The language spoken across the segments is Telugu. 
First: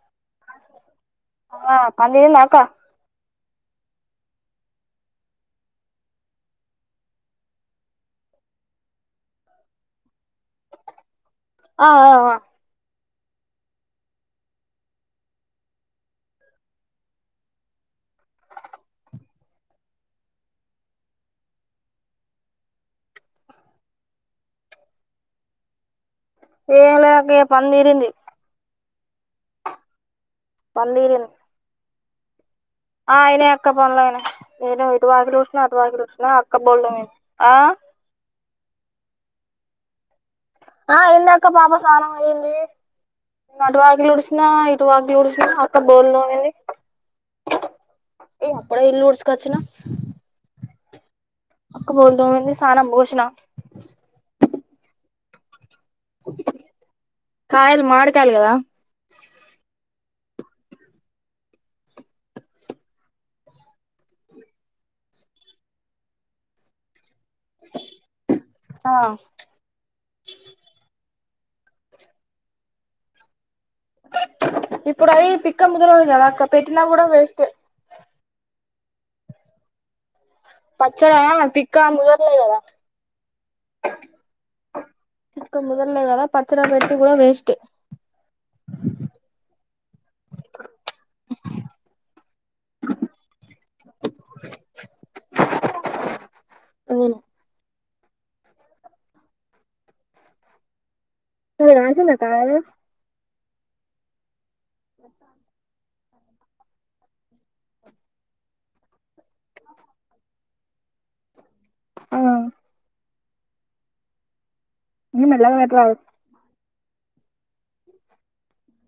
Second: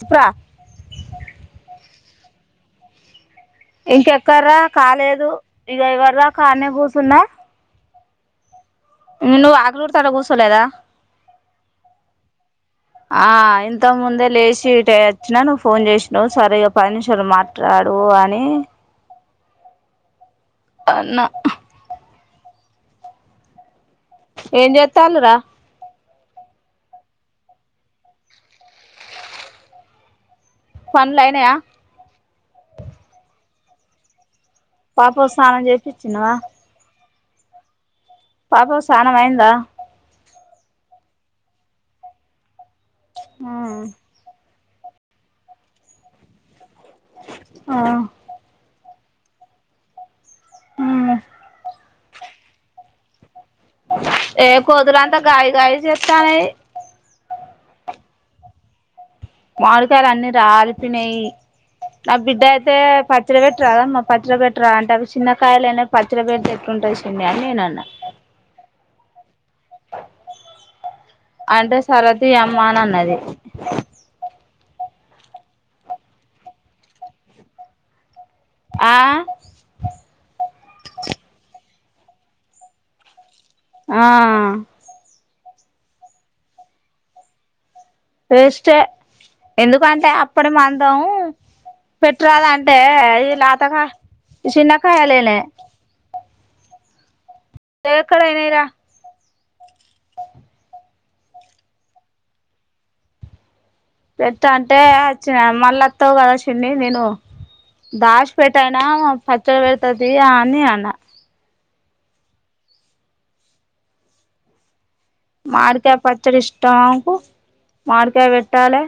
చెప్పురా ఆ పందన్నాకా ఇంకెక్కర్రా కాలేదు ఇ ఎవర్రా కానే కూర్చన్నా నును ఆగలూరు తడ కూఊసలేదా ఆ ఆ ఆ ఇంత ముందే లేచి ఇ వచ్చినా నువ్వు ఫోన్ చేసిన్ సరి్గా పది నిమిషలు మాట్లాడు అని అన్నా ఏం చెతలరా ఏలాక పందిరింది పని తీరింది పన్లైనయా ఆ అయిన ఎక్క పనులో అయిన ఏేను ఇది పాప వాగలు వషష్ స్నానం అటు వాగరుష చేపిచ్చినవా అక్క బోల్లేే ఆ పాప సాణం వయందా ఆ అయింది అక్క పాప స్నం అయ్యంది నడవాలి ఉడ్సిన త వాగలి ఉ అక్క బోల్ని ఆ ఏ అడే ఇల్లు తీసుకచ్చిన ఉ బోల్దు మ సా బోషనా ఏ కోదల అంత కాయ కాయ చెతయి కాయలు మ కాయాలి కదా మామిడికాయలు అన్నిీ రాలిపోినయి నా బిడ్డ అయితే పచ్చడి పెెట్ రాదా మా పచ్చడి పెెట్ రా అంటే అవి చిన్నకాయలునా పచ్చల పెట్టి ఎట్టుంటాయి చె అన్న నాన్న ఆ అంటే సరతి అయమ్మాని అన్నది ఇప్పుడు అది పిక్క ముదలదు కదా అక్క పెట్టినా కూడా వేస్ట్ ఆ పచ్చడా పిక్కా ముదర్లే గదా ఆ ఇక్క ముదల్గాదా పచ్చర పెట్టి కూడాడా వస్ట్ వేస్ట్ ఎందుకంటే అప్పుడ మందం పెట్టరాాల అంటే ఈ తకాయ చిన్నకాయలునే అవు దయక్కడయినారా మీ రాస కా ప్ర అంటే వచ్చిన మళ్ళా వస్తావు కదా చిడి నేను దాచి పెట్ట అయినా పచ్చడి పెడతుది అని అన్నా ఆ నేను మెల్లగా పెట్టాలి మాడికాయ్ పచ్చడి ఇష్ టాకు మాడికాయ్ వెట్టాలే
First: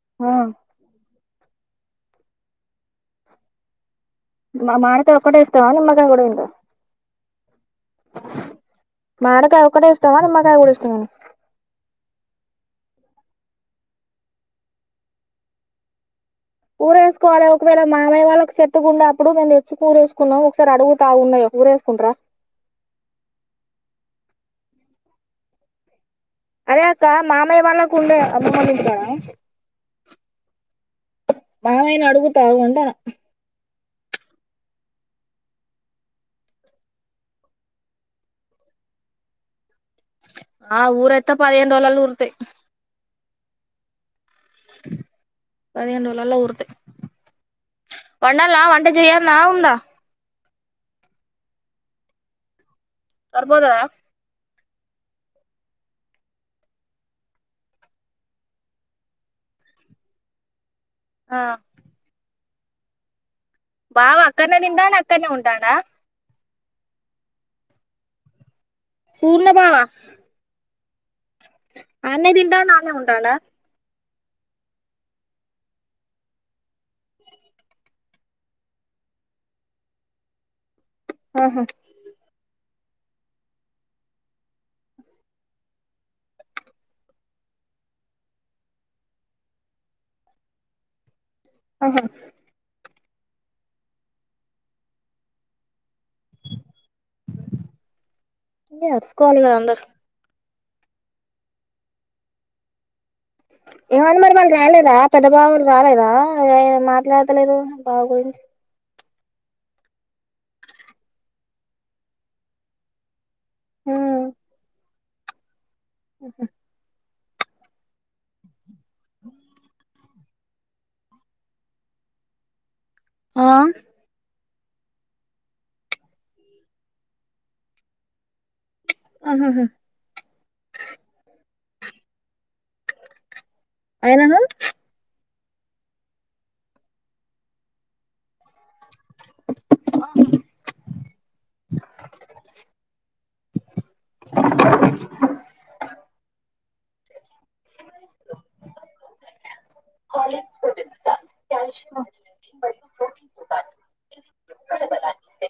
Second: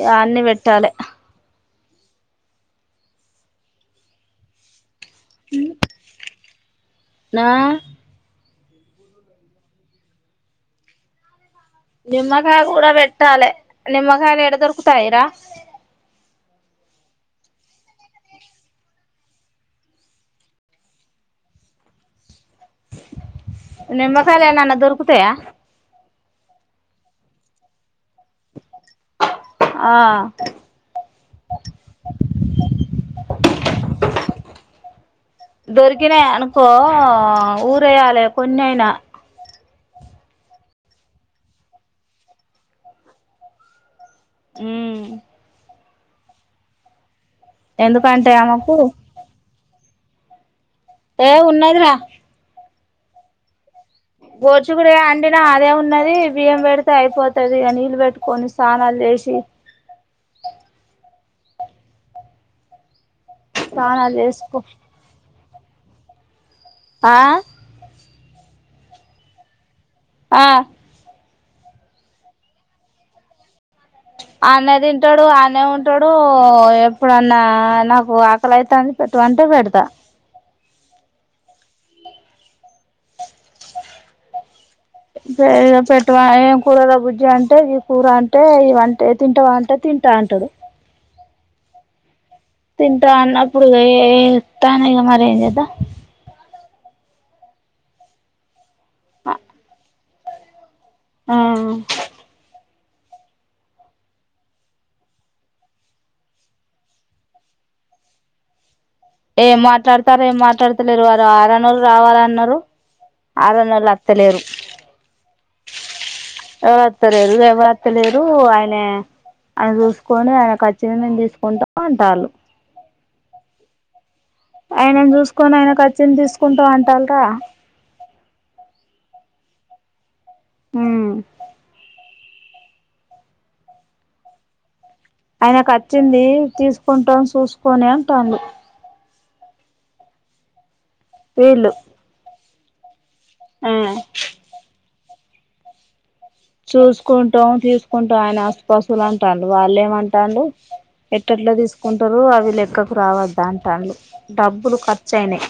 ఇగ ఆ, అన్ని వెట్టాలే మ మాడిక్ తే ఒక్కటే ఇష్టమా నిమ్మకాయ్ గుడా తింటావా నా మాడకాయ ఒక్కటే ఇష్టమా నిమ్మకాయ గుడా ఇష్టమా నిమ్మకాయ గుడా వెట్టాలె నిమ్మకాయలు ఎడ దొరుకుతాయిరా ఊరేసుకోవాలి ఒకవేళ మామయ్య వాళ్ళకి చెట్టుకు ఉండే అప్పుడు మేము తెచ్చుకు ఊరేసుకున్నాం ఒకసారి అడుగు తాగు ఉన్నాయ ఊరేకుంటార నిమ్మకాయలు ఏనన్న దొరుకుతాయా అదే అక్క మామయ్య వాళ్ళకు ఉండే అమ్మమ్మ లోల ఇంటి కాడ ఆ మామయ్య ను అడుగు తాగు అంటన దొరికినాయి అనుకో ఊర వేయ్యాలి కొన్ని అయినా ఆ ఊరయిత్త పదిహేను రోజులలో ఊరుతయి పదిహేను రోజులలో ఉరుతాయి ఎందుకంటే వండాల ఆమెకు వంట చేయాలన్నా ఉందా ఏ ఉన్నది రా సరిపోతదా గోడ్చిక్కుడుకాయ అండినా అదే ఉన్నది బియ్యం పెడితే అయిపోతది ఇగ నీళ్ళు పెట్టుకొని స్నానాలు చేసి ఆ స్నానాలు బావ చేసుకో అక్కనే తింటాడు అక్కనే ఉన్ తాండ ఆ పూర్ణ బావ ఆ అనే తింటాడు అనే ఉంటాడా? అనే తింటాడు ఆనే ఉంటాడు, ఎప్పుడన్నా నాకు ఆకలి అయితుంది పెట్టమంటే పెడతా. ఆహా దే పెట్టు మని ఏం కూరరా బుజ్జి అంటే, ఈ కూర అంటే ఇ అంటే తింటవా అంటే తింటా అంటాడు. ఆహా తింటా అన్నప్పుడు గా ఏ తానేగా మరి ఏం చేద్దాం నేను అరుసుకోవాలి గదా అందరు ఆ ఏమంది మరి మన రాలేదా పెద్ద బావులు రాలేదా ఏ మాట్లాడతలేదు బావ గురించి ఏం మాట్లాడతారు ఏం మాట్లాడతలేరు వారు ఆరం రోలు రావాల అన్నారు ఆరు నెల అత్తలేరు ఉహ్ ఎవరు అత్తలేరు ఎవరుత్తలేరు ఆయన ఆయన చూసుకొని ఆయన కచ్చింది నేను తీసుకుంటా అంటళ్ళు ఆ ఆయనాని చూసుకొని ఆయన అచింది తీసుకుంటా అంటల్క ఆహాహ ఉమ్ ఆయనకు ఆయనకు వచ్చింది తీసుకుంటాం చూసుకొని అంటాడు వీళ్ళు ఉహ్ చూసుకున్ లోన్ తీసుకుంట ఆయన ఆస్తి పాస్తులు అంటాడు. వాళ్ళు ఏం అంటాడు, ఏం ఎట్టట్లా తీసుకుంటారు అవి లెక్కకు రావద్ద్ద అంటాడు డబ్బులు ఖర్చు అయినయ్.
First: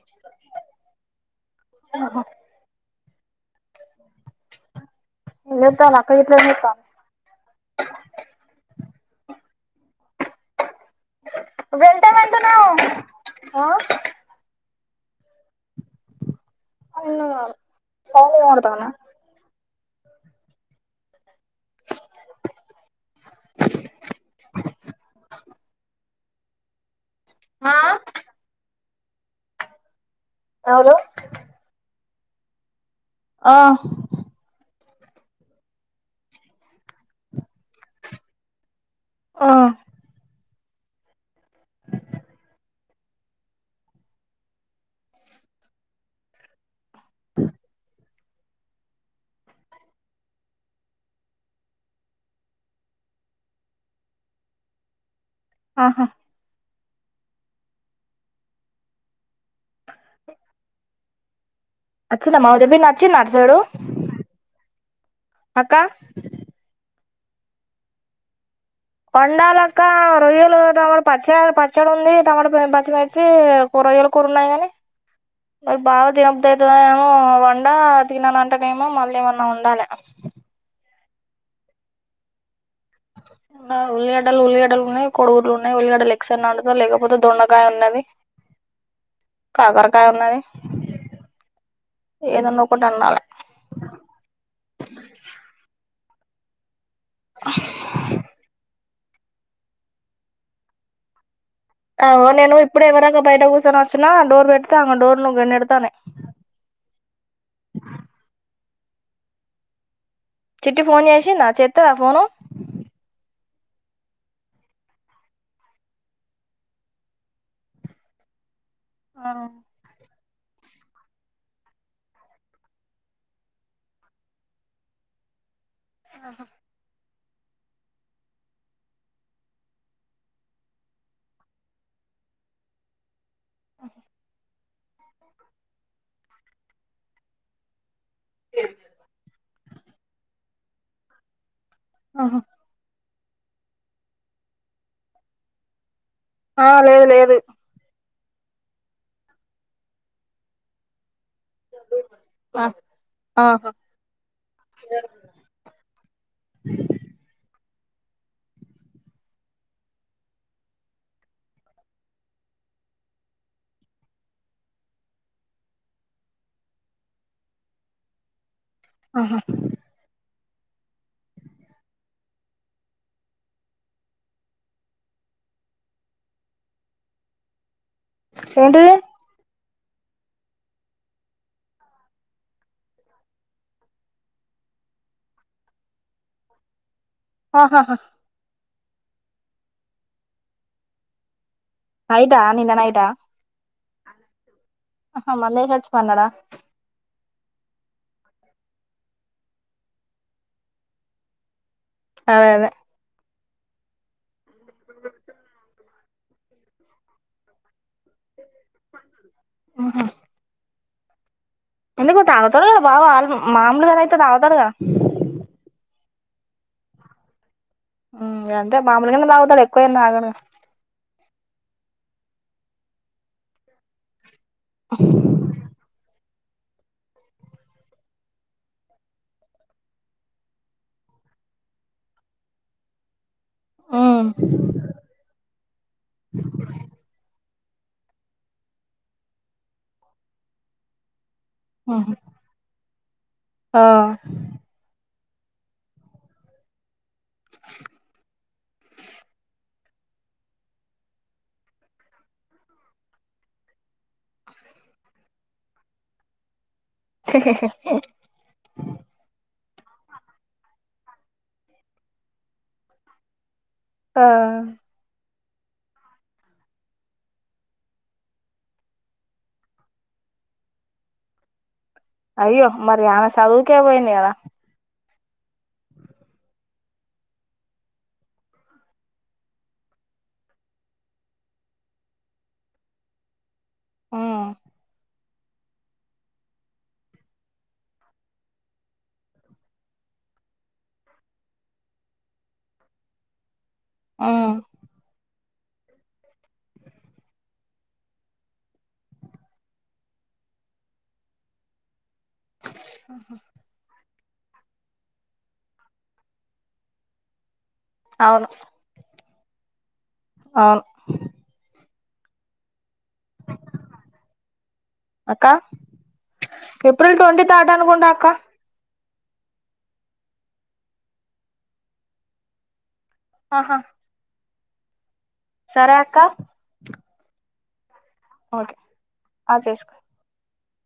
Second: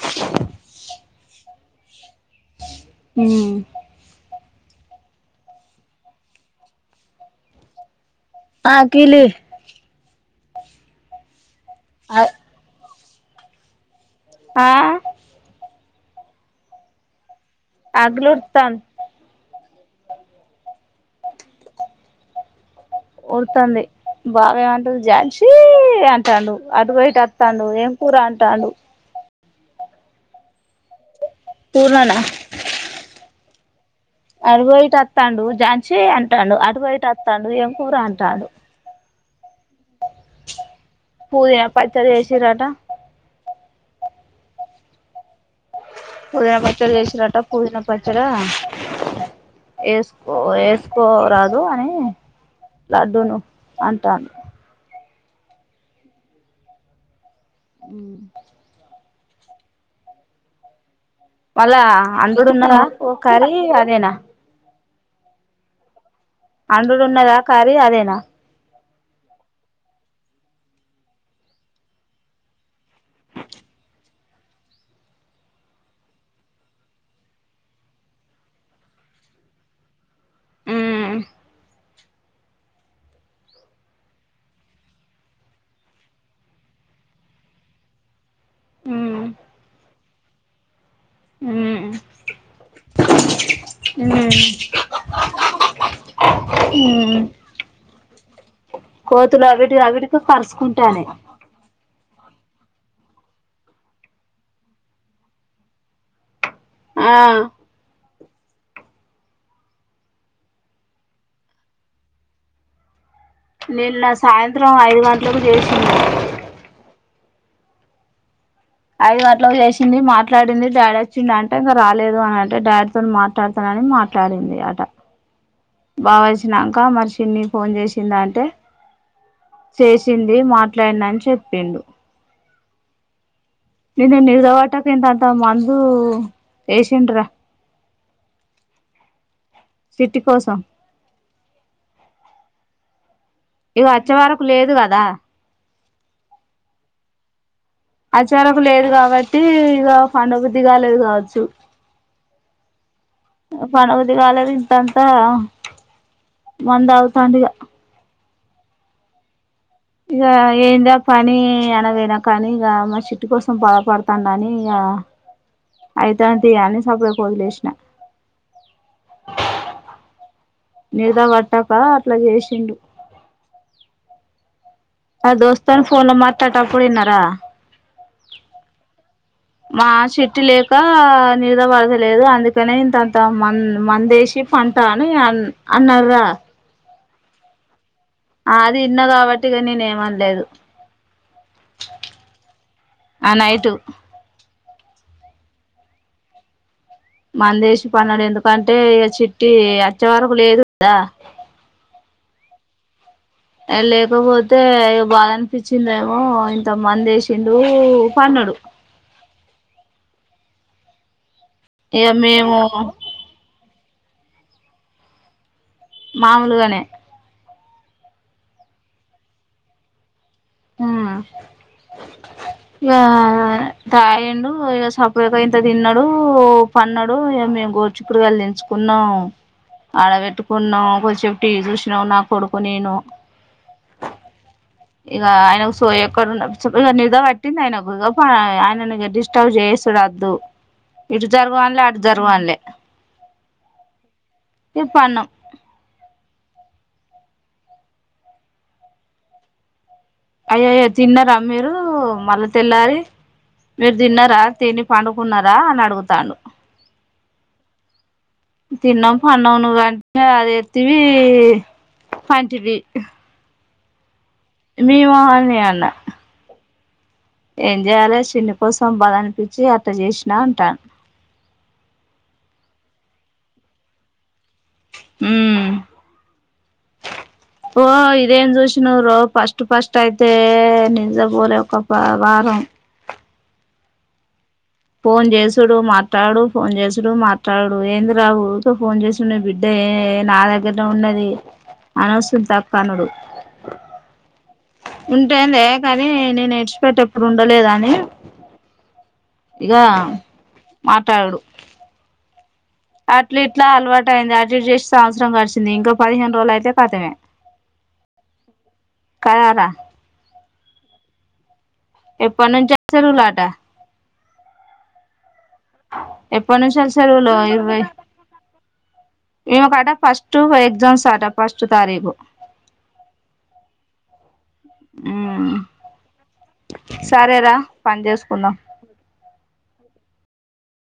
ఆహ ఉమ్ నితోన్ అక్క గిట్ల ఏం చెప్పాలీ ఆ కిలి ఆ ఆ ఆ ఉమ్ అకిలి ఉద్తంధ్ ఓర్ తనది బావ ఏం అంటాడు జాన్సీ అంటాండు అటుపోయ్ ఇట్ తాండు ఏం కూరా అంటాండు లేదు వన ఆ అటుపోయ్ ఇటు అతడు జాన్సీ అంటాడు. అటుపోయ్ ఇటు అతడు ఏం కూర అంటాడు. ఆ పూదిన పచ్చడి చేసిర్రట పుదీనా పచ్చడి వేసిరాట పుదీన పచ్చడ వేసుకో వేసుకోరాదు అని లడ్డూను అంటా ఆహా అ వళ్ళా వచ్చిందా మా అల్లుడ్ ఉన్నాడ, చెప్పింది ఒ వచ్చిందా అటు కారి సైడు అదేన అక్క అండుడు ఉన్నదా కారీ అదేనా వండాలక్క రొయ్యలు తమట పచ్చ పచ్చడ ఉంది టమాటా [unintelligible] కూరగాయల కరలే గని, నా బావకి [unintelligible] అయితది అని వంద తినను అంటే నేమో మళ్ళీ ఏం అందాలే ఉల్లిగడలు ఉల్లిగడ్డలు ఉన్నాయ్ ఉల్లిగడ్డలు ఉల్లిగడ్డలు ఉన్నాయ్. కోడిగుడ్డు ఉన్నాయ్. ఉల్లిగడ్డలు ఎగ్స్ అన్న అందుతా, లేకపోతే దొండకాయ ఉన్నది కాకరకాయ ఉన్నది ఏదన్నా ఒకటీ అండాలే. ఉమ్ ఉమ్ కోతులు అవిటి అవిటికి కార్సుస్కుంటానాయ్ ఆగో, నేను ఇప్పుడే ఎవరదకా బయట కూర్చొని వచ్చిన డోర్ పెడతా డోర్ ను నేడతనయ్ ఆ చిట్టి ఫోన్ చేసిందా చెత్తద ఫోను నిన్న సాయంత్రం ఐదు గంటలకు చేసింది ఐదు గంటలకి చేసింది మాట్లాడింది డాడీ వచ్చిండ అంటే ఇంకా రాలేదు అంటే డాడీతో మాట్లాడుతానని మాట్లాడింది అట బావ్ వచ్చినంక మార్చ్ చిన్ని ఫోన్ చేసింద అంటే చేసింది మాట్లాడిన అని చెప్పిండు నిన్న నిర్దవాటక ఇంత అంత మందు ఎషిండ్ర చిట్టి కోసం ఆహా ఇది వచ్చవరకు లేదు కద ఆ లేదు లేదు అచారకు లేదు కాబట్టి ఇగ పండు బుద్ధిగాలేేదు కావచ్చ చు పాండ్ బుద్ధి కాలేదు ఇంతంతా మంద తగుతండ్ ఇగ ఇక ఏంద పని ఎనగైనా కానీ ఇక మా చిట్టి కోసం బధపడతా కాని ఇక అయితను తీయాలని సపడ వదిలేసినా ఆహా నిదా పట్టక అట్ల చేసిండు ఆ దోస్తాను ఫోన్ లో మాట్లాడే టప్పుడ ఇన్నర ఏంటిది మా చెట్టు లేక నిద పడదలేదు అందుకనే ఇంతంత మ మందేసి పంట అని అ అన్నర్ర ఆహాహా అది ఇన్న కాబట్టిగా నేన్ ఏమనలేదు ఆయిదా నిన్న నైటా నైటు మంద ఎస్కొచ్చి పన్నడ మంద ఏసీ పన్నడు ఎందుకంటే ఇక చిట్టి అచ్చేవరకు లేదు కదా అదే అదే ఆ లేకపోతే తే బాద అనిపించిందేమో ఓ ఇంత మందేసిండు పన్నడు ఆహా ఇగ ఎందుకు మేము తాగుతడు కద బావ మా లుగాయితేవతాగు తాడు గ మాములుగనే హమ్ గంతే మామలగానే తాగుతడు గా ఎక్కువ ఏం తాగడు గ హమ్ ఆ తగిండు ఇంక [unintelligible] ఇంత దిన్నడు ఓ పన్నాడు మేము గోడుచీకుడుకాయలు తెంచుకునం ఆడబెట్టుకున్నాం కొదిసేపు టీవి చూసినాం నా కొడుకు నేను అ ఇగ ఆయనకు సోయ ఎక్కడ ఉన్న నిదపేట్ పట్టింది ఆయన ఒక గొప్ప ఆయన డిస్టర్బ్ చేసుడు వద్దు ఇటు జరగుఅనలే అటు ఉహు జరగు అనలే ఆ పన్నాం అయ్యో అయ్యో తిన్నారా మీరు మళ్ళీ తెల్లారి మీరు తిన్నారా తిని పండుకున్నారా అని అడుగుతాండు వెంటనే అది ఎతివి [unintelligible] ఆ మేము హనే ఎ అన్న ఏం చేయాలే చిన్ని కోసం బాధ అనిపించి అట్ట చేసినా అంటా అయ్యో మరి ఆమె సదువు కె పోయింది కాదా హ్మ్ పో ఇదేం చూసినవు రో ఫస్ట్ ఫస్ట్ అయితే నిద్రపోలే ఒక వారం ఆ ఫోన్ చేసుడు మాట్లాడుడు ఫోన్ చేసుడు మాట్లాడుడు ఏంది రా ఉరికే ఫోన్ చేసి ని బిడ్డ ఏ నా దగ్గరనే ఉన్నది అని వస్తుంది తప్పు అనడు ఆ ఉటే లే కానీ నేను నేర్చిపెట్ ఎప్పుడు ఉండలేదు అని ఇగ మాట్లాడుడు అట్ల ఇట్ల అలవాట్ అయింది అద్జుస్త్ చేసి సంవత్సరం గడిచింది ఇంకా పదిహేను రోజులు అయితే కతమే అవును కలరా అవును ఎప్పనుంచి చెరువులటా అక్క ఎప్పటి నుంచి ఏప్రిల్ సెలవులు ట్వంటీ తర్డ్ అనుకుంట అక్క ఇమకాట ఫస్ట్టు ఎగజామ్స్ట ఫస్ట్ తారీఖు ఆహా ఊమ్ సరె రా ఓకె ఆ చేసుకోండి